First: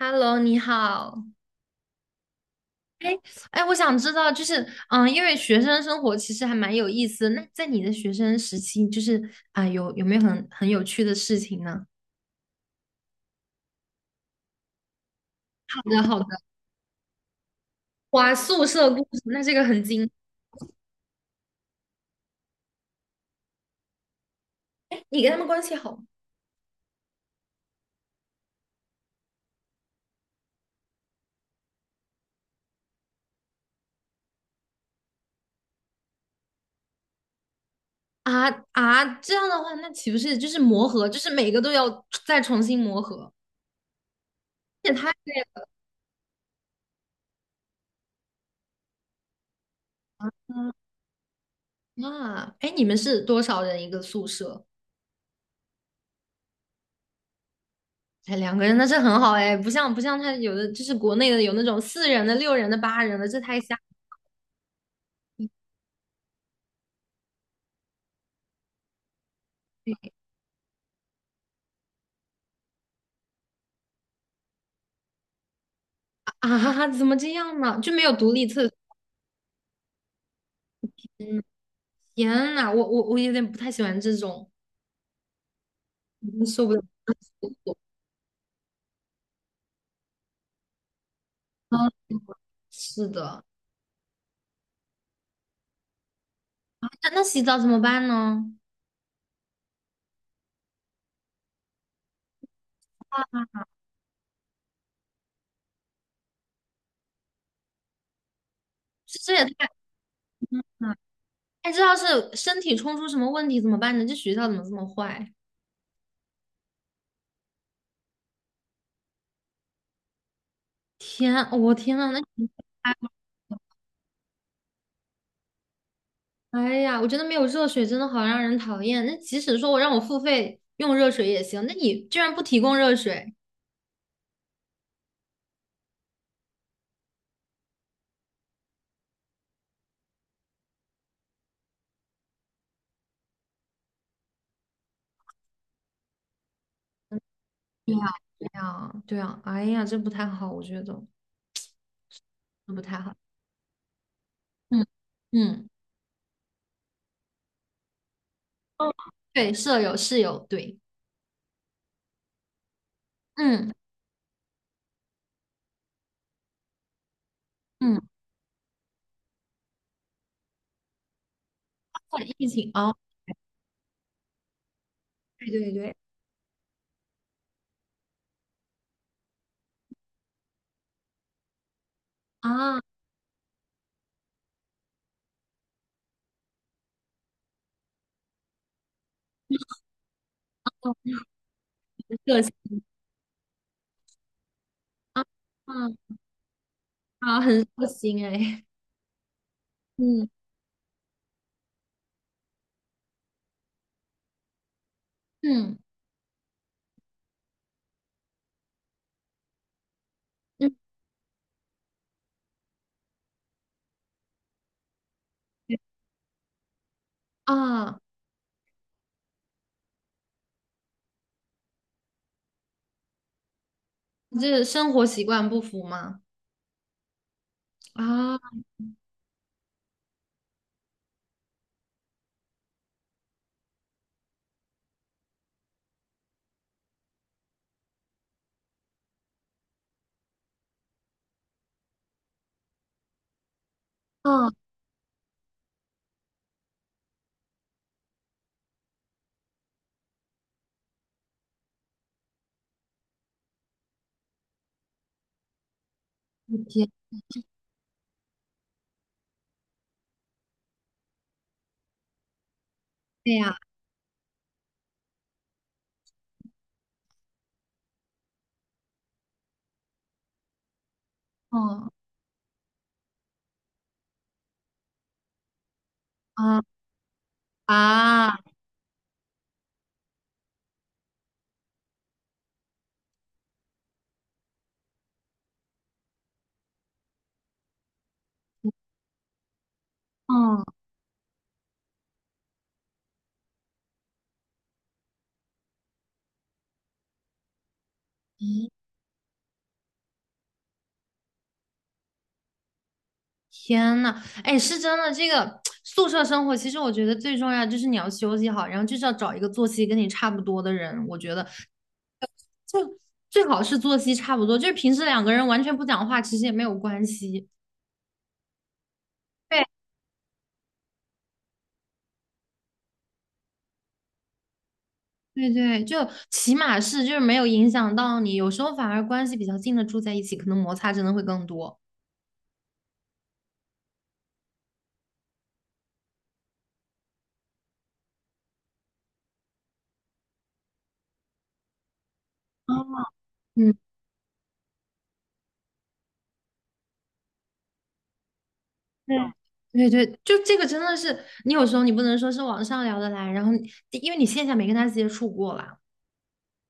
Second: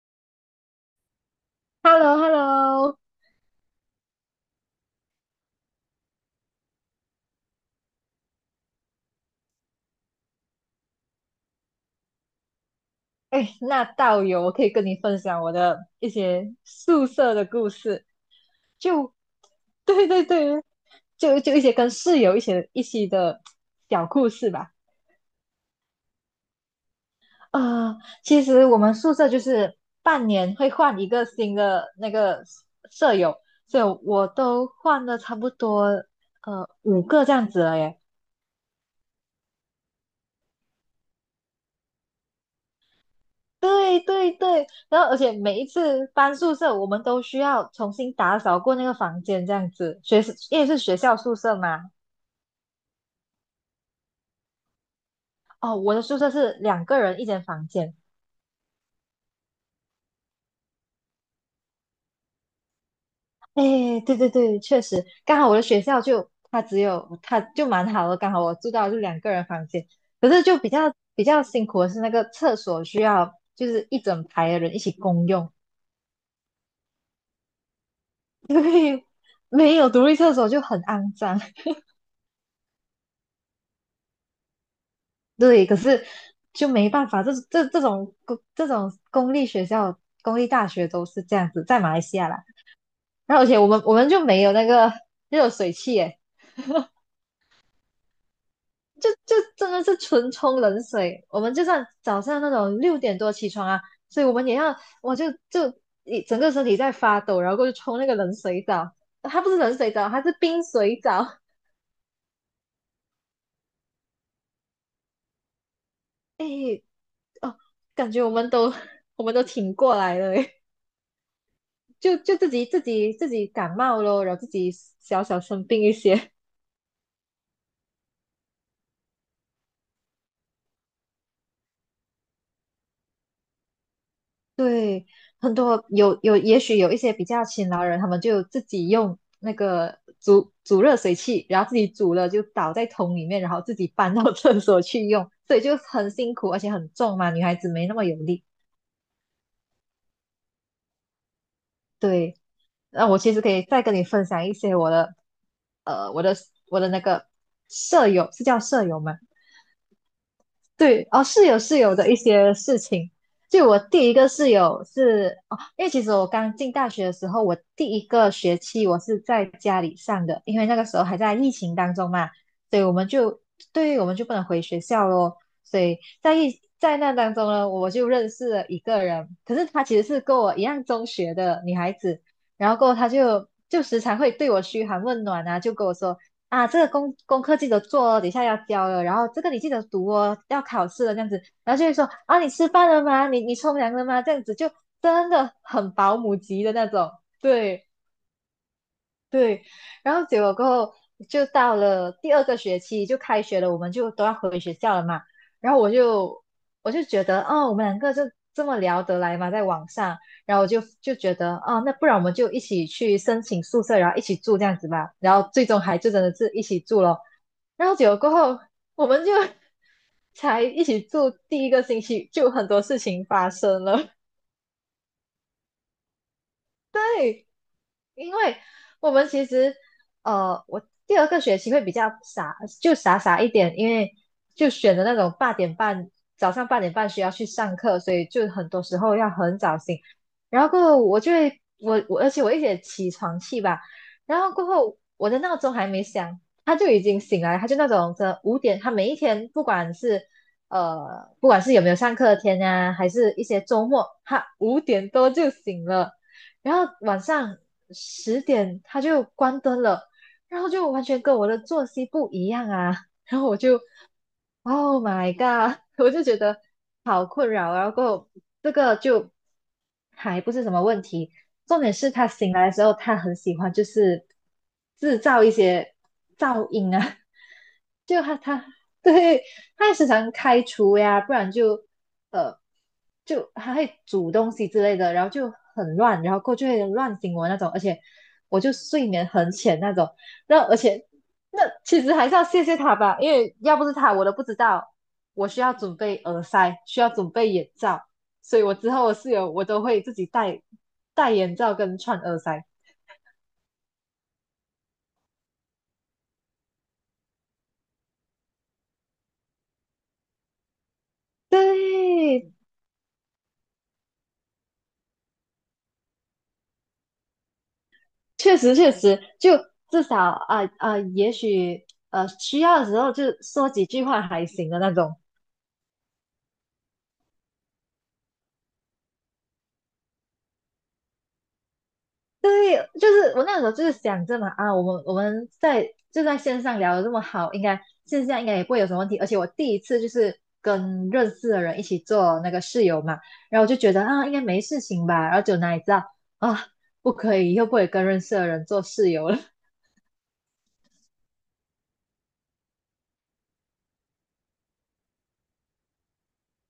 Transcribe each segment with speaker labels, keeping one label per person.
Speaker 1: Hello，你好。
Speaker 2: Hello Hello
Speaker 1: 哎，我想知道，就是，因为学生生活其实还蛮有意思的。那在你的学生时期，就是啊，有没有很有趣的事情呢？
Speaker 2: 哎，那道友，我可以跟你分享我
Speaker 1: 好
Speaker 2: 的
Speaker 1: 的，
Speaker 2: 一
Speaker 1: 好的。
Speaker 2: 些宿舍的故事。
Speaker 1: 哇，宿舍故
Speaker 2: 就，
Speaker 1: 事，那这个很
Speaker 2: 对
Speaker 1: 精。
Speaker 2: 对对，就一些跟室友一些的小故事吧。
Speaker 1: 你跟他们关系好吗？
Speaker 2: 啊，其实我们宿舍就是半年会换一个新的那个舍友，所以我都换了差不多5个这样子了耶。
Speaker 1: 这样的话，那岂不是就是磨合，就是每个都要再重新磨合，
Speaker 2: 对对对，
Speaker 1: 这也
Speaker 2: 然后
Speaker 1: 太
Speaker 2: 而且
Speaker 1: 累
Speaker 2: 每一次搬宿舍，我们都需要重新打扫过那个房间，这样子。因为是学校宿舍嘛。
Speaker 1: 了啊。哎，你们是多少人一个宿舍？
Speaker 2: 哦，我的宿舍是两个人一间房间。
Speaker 1: 哎，两个人那是很好哎，不像他有的就是国内的有那种四人的、六人的、八人的，这太吓人
Speaker 2: 哎，对对对，确实，刚好我的学校就它只有它就蛮好的，刚好我住到就两个人房间。
Speaker 1: 了
Speaker 2: 可是就比较辛苦的是那个厕所需要就是一整排的人一起共用。
Speaker 1: 啊，怎么这样呢？就没有独立
Speaker 2: 因
Speaker 1: 厕所？
Speaker 2: 为没有独立厕所就很肮脏。
Speaker 1: 嗯，天呐，我有点不太喜欢这种，
Speaker 2: 对，可是
Speaker 1: 我真受
Speaker 2: 就
Speaker 1: 不了
Speaker 2: 没办法，这
Speaker 1: 厕
Speaker 2: 这
Speaker 1: 所。
Speaker 2: 这种公这种公立学校、公立大学都是这样子，在
Speaker 1: 嗯，
Speaker 2: 马来西亚啦。
Speaker 1: 是
Speaker 2: 然
Speaker 1: 的，
Speaker 2: 后而且我们就没有那个热水器。诶，
Speaker 1: 那洗澡怎么办呢？
Speaker 2: 就真的是纯冲冷水。我们就算早上那种6点多起床啊，所以我们也要，我一整个身体在发抖，然后过去冲那个冷水澡。
Speaker 1: 这
Speaker 2: 它
Speaker 1: 也
Speaker 2: 不是
Speaker 1: 太。
Speaker 2: 冷水澡，它是冰水澡。
Speaker 1: 哎，这要是身体冲出什么问题怎么办呢？这学校怎么这么坏？
Speaker 2: 诶，哦，感觉我们都 我们都挺过来了，诶。
Speaker 1: 天，天呐，
Speaker 2: 就
Speaker 1: 那
Speaker 2: 就
Speaker 1: 你
Speaker 2: 自己自
Speaker 1: 哎
Speaker 2: 己自己感冒咯，然后自己小小生病一些。
Speaker 1: 哎呀，我觉得没有热水真的好让人讨厌。那即使说我让我付费用热水也行，那你居然不提供热水？
Speaker 2: 对，很多有，也许有一些比较勤劳人，他们就自己用那个煮煮热水器，然后自己煮了就倒在桶里面，然后自己搬到 厕所去用，所以就很辛苦，而且很重嘛，女孩子没那
Speaker 1: 对
Speaker 2: 么
Speaker 1: 呀，
Speaker 2: 有力。
Speaker 1: 对呀，对呀，哎呀，这不太好，我觉得
Speaker 2: 对，
Speaker 1: 这不太
Speaker 2: 那
Speaker 1: 好。
Speaker 2: 我其实可以再跟你分享一些
Speaker 1: 嗯嗯。
Speaker 2: 呃，我的我的那个舍友是叫舍
Speaker 1: 哦，
Speaker 2: 友吗？
Speaker 1: 对，舍友、室友，对，
Speaker 2: 对，哦，室友的一些事情。就
Speaker 1: 嗯
Speaker 2: 我第一个室友是哦，因为其实我刚进大学的时候，我第
Speaker 1: 嗯，
Speaker 2: 一个学期我是在家里上的，因为那个时候还在疫情当中
Speaker 1: 或者
Speaker 2: 嘛，
Speaker 1: 疫情
Speaker 2: 所以我
Speaker 1: 哦，
Speaker 2: 们就对，于我们就不能回学校咯。
Speaker 1: 对对
Speaker 2: 所
Speaker 1: 对，
Speaker 2: 以在疫在那当中呢，我就认识了一个人，可是她其实是跟我一样中学的女孩子，然
Speaker 1: 啊，
Speaker 2: 后
Speaker 1: 哦，
Speaker 2: 过后她就时常会对我嘘寒问暖啊。就跟我说，啊，这个功课记得做哦，等一下要交了，然后这个你记得读哦，要考试了这样子。然后就会说
Speaker 1: 很
Speaker 2: 啊，
Speaker 1: 热
Speaker 2: 你
Speaker 1: 心，
Speaker 2: 吃饭了吗？你冲凉了吗？这样子就
Speaker 1: 啊
Speaker 2: 真的
Speaker 1: 啊
Speaker 2: 很保姆级的那种。
Speaker 1: 啊，很热
Speaker 2: 对
Speaker 1: 心哎，
Speaker 2: 对，然后
Speaker 1: 嗯
Speaker 2: 结果过后就到了第二个学期就开学了，我们就都要回学校了嘛。然
Speaker 1: 嗯
Speaker 2: 后我就觉得哦，我们两个就这么聊得来嘛，在网上。然后我
Speaker 1: 嗯，
Speaker 2: 就觉得哦，那不然我们就一起去申请宿舍，然后一起住这样子吧。然后最
Speaker 1: 对
Speaker 2: 终还就真的是一起住了。然后
Speaker 1: 啊，
Speaker 2: 结果过后，我们就 才一起住第一个星期，就很多事情发生了。
Speaker 1: 你这生活习惯不符吗？
Speaker 2: 对，因
Speaker 1: 啊
Speaker 2: 为我们其实，我第二个学期会比较傻，就傻傻一点。因为就选的那种八点半，早上八点半需要去上课，所以就很多时候要很早醒。然后过后我就会，我而且我一点起床气吧。然
Speaker 1: 啊，
Speaker 2: 后过后我的闹钟还没响，他就已经醒来。他就那种这五点，他每一天不管是呃不管是有没有上课的天啊，还是一些周末，他5点多就醒了。
Speaker 1: 我
Speaker 2: 然
Speaker 1: 天，
Speaker 2: 后晚上10点他就关灯了，然后就完全跟我的作息不一样啊。
Speaker 1: 对
Speaker 2: 然后
Speaker 1: 呀，
Speaker 2: 我就 Oh my god！我就觉得好困扰啊。然后过后这个就还不是什么问题，重
Speaker 1: 哦，
Speaker 2: 点是他醒来的时候，他很喜欢就是制造一些
Speaker 1: 啊
Speaker 2: 噪音啊。就他
Speaker 1: 啊，
Speaker 2: 他对，他还时常开除呀，不然就呃他会煮东西之类的。然后就很乱，然后过后就会乱醒我那种，而且我就睡眠很浅那种。那
Speaker 1: 哦，
Speaker 2: 而且那其实还是要谢谢他吧，因为要不是他，我都不知道我需要准备耳塞，需要准备眼罩。所以我之后我室友我都会自己戴眼罩跟串耳塞。
Speaker 1: 天呐，哎，是真的，这个 宿舍生活，其实我觉得最重要就是你要休息好，然后就是要找一个作息跟你差不多的人，我觉得。
Speaker 2: 对，
Speaker 1: 就最好是作息差不多，就是平时两个人完全不讲话，其实也没有关系。
Speaker 2: 确实确实，就
Speaker 1: 对
Speaker 2: 至少也许需要的时候就说几句话还行的那种。
Speaker 1: 对对，就起码是就是没有影响到你，有时候反而关系比较近的住在一起，可能摩擦真的会更多。
Speaker 2: 对，就是我那时候就是想着嘛，啊，我们在就在线上聊的这么好，应该线下应该也不会有什么问题。而且我第一次就是跟认识的人一起做那个
Speaker 1: 哦，
Speaker 2: 室友嘛。然后我就
Speaker 1: 嗯，
Speaker 2: 觉得啊，应该没事情吧。然后就哪里知道啊，不可以，以后不可以跟认识的人做室友了。
Speaker 1: 对对对，就这个真的是，你有时候你不能说是网上聊得来，然后你因为你线下没跟他接触过啦，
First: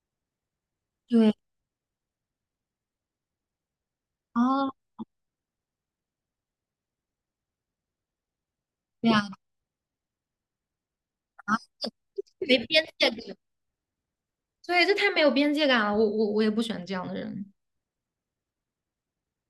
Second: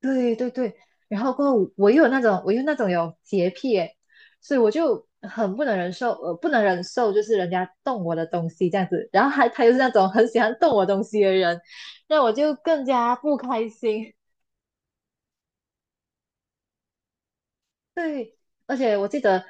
Speaker 2: 对对对，然后
Speaker 1: 对，
Speaker 2: 过后我又那种有洁癖耶。所以我
Speaker 1: 哦，
Speaker 2: 就很不能忍受就是人家动我的东西这样子。
Speaker 1: 对
Speaker 2: 然后
Speaker 1: 呀，
Speaker 2: 还他又是那种很喜欢动我东西的人，那我就
Speaker 1: 没
Speaker 2: 更
Speaker 1: 边界
Speaker 2: 加不
Speaker 1: 感，
Speaker 2: 开心。
Speaker 1: 对，这太没有边界感了，我也不喜欢这样的人。
Speaker 2: 对，而且我记得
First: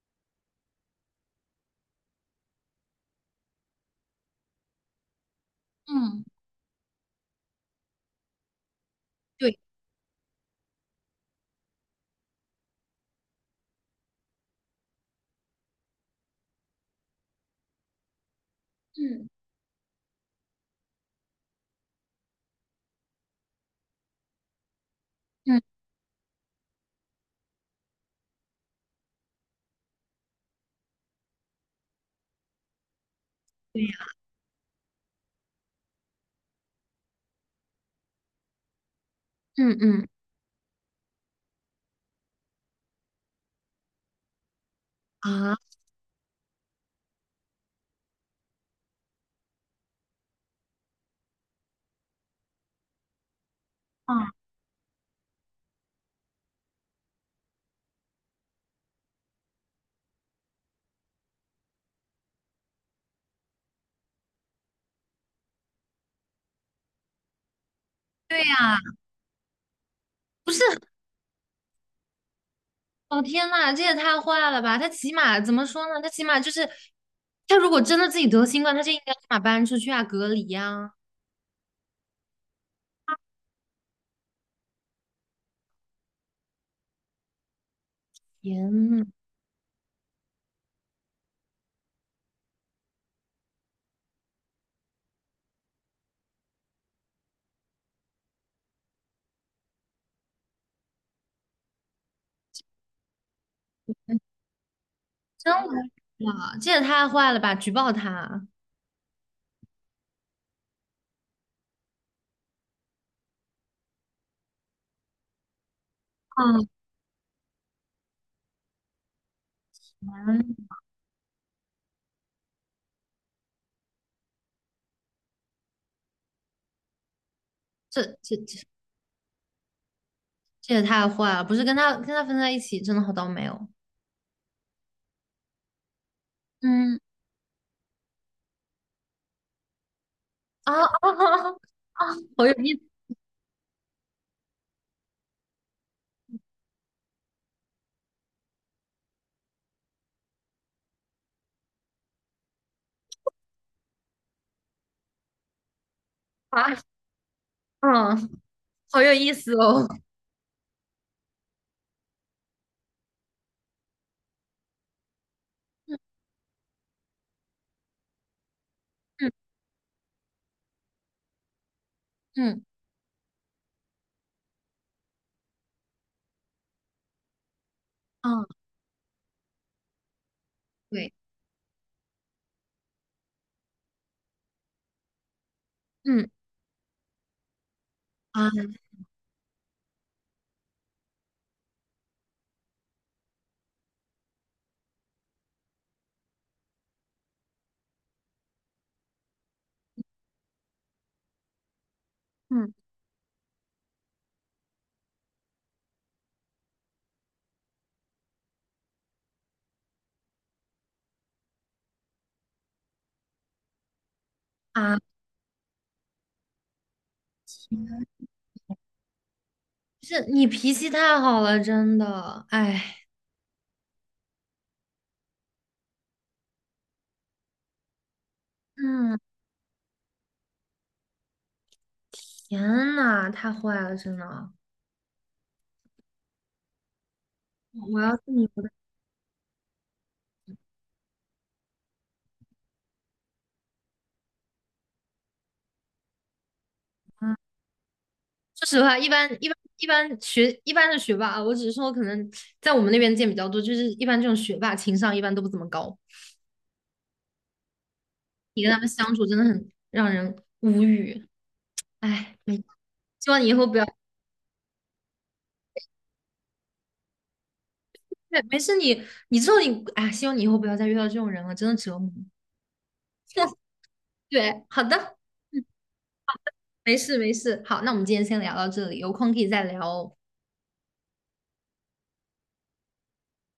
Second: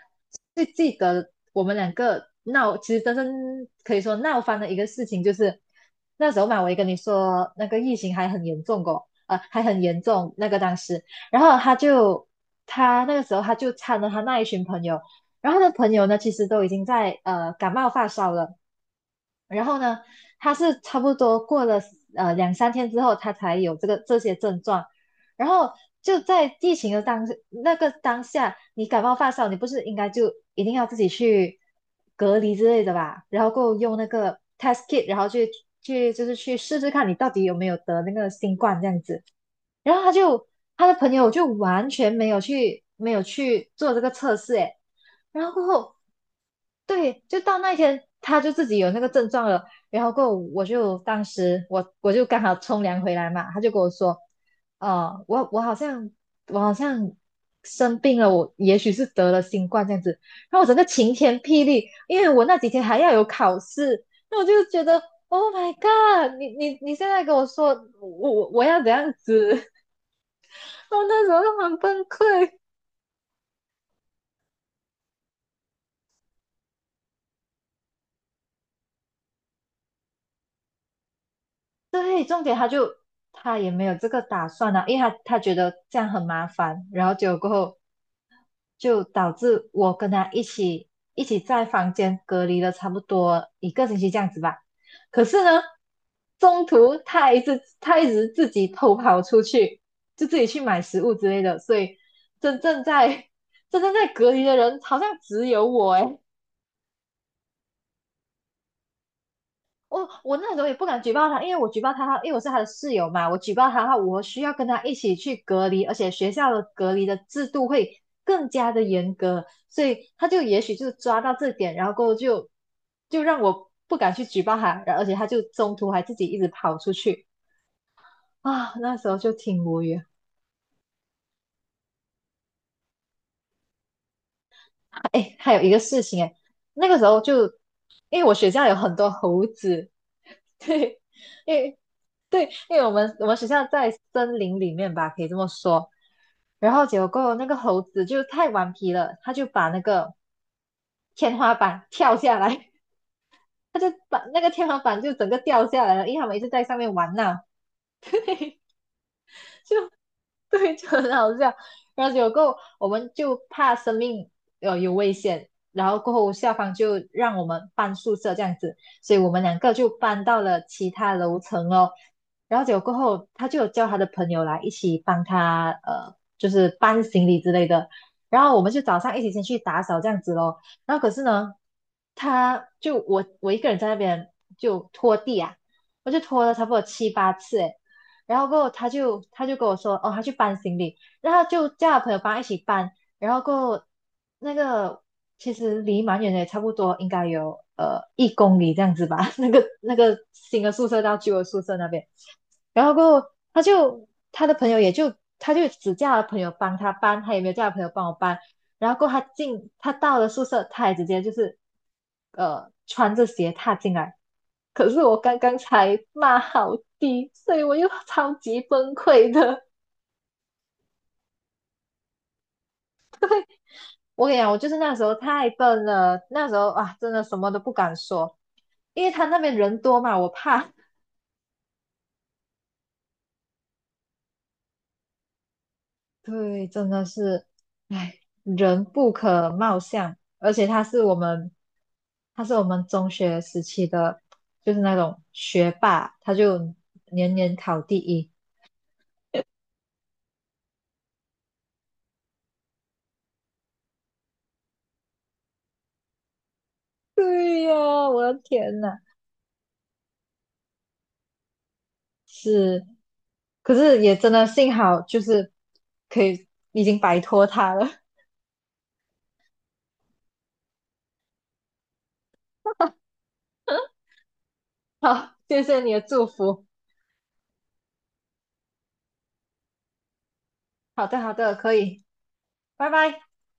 Speaker 2: 最记得我们两个闹，其实真正可以说闹翻的一个事情，就是
Speaker 1: 嗯，
Speaker 2: 那时候嘛。我也跟你说那个疫情还很严重过，
Speaker 1: 对，
Speaker 2: 还很严重那个当时。然后他那个时候参了他那一群朋友。然后他的朋友呢，其实都已经在感冒发烧了。
Speaker 1: 嗯
Speaker 2: 然后呢，他是差不多过了两三天之后，他才有这些症状。然
Speaker 1: 嗯，
Speaker 2: 后就在疫情的那个当下，你感冒发烧，你不是应该就一定要自己去隔离之类的吧？然后够
Speaker 1: 对呀，
Speaker 2: 用那个 test kit，然后去去就是去试试看你到底有没有得那个新冠这样子。
Speaker 1: 嗯
Speaker 2: 然后
Speaker 1: 嗯。
Speaker 2: 他的朋友就完全没有去做这个测试。诶，然后
Speaker 1: 啊。
Speaker 2: 过后对，就到那一天，他就自己有那个症状了。然后过后我就当时我我就刚好冲凉回来嘛，他就跟我说，呃，我我好像我好像生病了，我也许是得了新冠这样子。然后我整个晴天霹雳，因为我那几天还要有考试。那我就觉得，Oh my God，你现在跟我说我
Speaker 1: 对
Speaker 2: 我我
Speaker 1: 呀，
Speaker 2: 要怎样子。
Speaker 1: 不是，
Speaker 2: 我那时候就很崩溃。
Speaker 1: 哦天呐，这也太坏了吧！他起码怎么说呢？他起码就是，他如果真的自己得新冠，他就应该立马搬出去啊，隔离呀、
Speaker 2: 对，重点他也没有这个打算啊，因为他觉得这样很麻烦。然后结果过后
Speaker 1: 天
Speaker 2: 就
Speaker 1: 呐，
Speaker 2: 导致我跟他一起在房间隔离了差不多一个星期这样子吧。可是呢，中途他一直自己偷跑出去，就自己去买食物之类的。所以真正在 真正在隔离的人好像只
Speaker 1: 真
Speaker 2: 有
Speaker 1: 无
Speaker 2: 我诶。
Speaker 1: 语啊！这也太坏了吧！举报他！
Speaker 2: 我那时候也不敢举报他，因为我举报他，因为我是他的室友嘛，我举报他的话，我需要跟他一起去隔离，而且学
Speaker 1: 啊，
Speaker 2: 校的隔离的制度会更加的严格。所以他就也许就抓到这点，然后过后就让我不敢去举报他。然后而且他就中途还自己一直跑出去
Speaker 1: 这这这
Speaker 2: 啊，那时候就挺无语。
Speaker 1: 这也太坏了！不是跟他分在一起，真的好倒霉哦。
Speaker 2: 哎，还有一个事情哎。那个
Speaker 1: 嗯，
Speaker 2: 时候就因为我学校有很多猴子。
Speaker 1: 啊
Speaker 2: 对，
Speaker 1: 啊
Speaker 2: 因为
Speaker 1: 啊！啊好
Speaker 2: 对，
Speaker 1: 有意
Speaker 2: 因
Speaker 1: 思，
Speaker 2: 为我们学校在森林里面吧，可以这么说。然后结果那个猴子就太顽皮了，他就把那个天花板跳下来。他就把那个天花板就整个掉下来了，因为他们一直在
Speaker 1: 啊！
Speaker 2: 上面玩闹。
Speaker 1: 嗯，好有意思哦。
Speaker 2: 对，就很好笑。然后有后，我们就怕生命有危险。然
Speaker 1: 嗯
Speaker 2: 后过后校方就让我们搬宿舍这样子，所以
Speaker 1: 嗯
Speaker 2: 我们两个就搬到了其他楼层哦。然
Speaker 1: 嗯，
Speaker 2: 后结果过后，他就有叫他的朋友来一起帮他就是搬行李之类的。然
Speaker 1: 啊
Speaker 2: 后我们就早上一起先去打扫这样子咯。然后可
Speaker 1: 对，
Speaker 2: 是呢，他就我我一个人在那边就拖地啊，我就
Speaker 1: 嗯
Speaker 2: 拖了差不多七八次诶。然后过
Speaker 1: 啊
Speaker 2: 后他就跟我说，哦，他去搬行李，然后他就叫他朋友帮他一起搬。然后过后那个其实离蛮远的，也差不多应该有1公里这样子吧。那个新的宿舍到旧的宿舍那边。
Speaker 1: 嗯
Speaker 2: 然后过后他就他的朋友也就他就只叫他朋友帮他搬，他也没有叫他朋友帮我搬。然后过后他到了宿舍，他也直接就是穿着鞋踏进来。可
Speaker 1: 啊。
Speaker 2: 是我刚刚才骂好低，所以我又超级崩溃的。
Speaker 1: 是你脾气太好了，真的，哎，
Speaker 2: 我跟你讲，我就是那时候太笨了，那时候啊，真的什么都不敢说，因为
Speaker 1: 嗯，
Speaker 2: 他那边人多嘛，我怕。
Speaker 1: 天呐，太坏了，真的，
Speaker 2: 对，真的是，
Speaker 1: 我要
Speaker 2: 唉，
Speaker 1: 是你，我的
Speaker 2: 人不可貌相。而且他是我们中学时期的，就是那种学霸，他就年
Speaker 1: 妈！
Speaker 2: 年 考第一。
Speaker 1: 说实话，一般的学霸啊，我只是说可能在我们那边见比较多，就是一般这种学霸情商一般都不怎么高，
Speaker 2: 对呀，我的
Speaker 1: 你跟他
Speaker 2: 天
Speaker 1: 们
Speaker 2: 呐，
Speaker 1: 相处真的很让人无语，哎，没，
Speaker 2: 是
Speaker 1: 希望你以后
Speaker 2: 可
Speaker 1: 不要，
Speaker 2: 是也真的幸好就是可以已经摆脱它了。
Speaker 1: 对，没事你，你之后你，哎，希望你以后不要再遇到这种人了，真的折磨。对，好 的，
Speaker 2: 好，谢
Speaker 1: 嗯，
Speaker 2: 谢你的祝福。
Speaker 1: 没事没事，好，那我们今天先聊到这里，有空可以再聊哦。
Speaker 2: 好的，好的，可以，拜拜。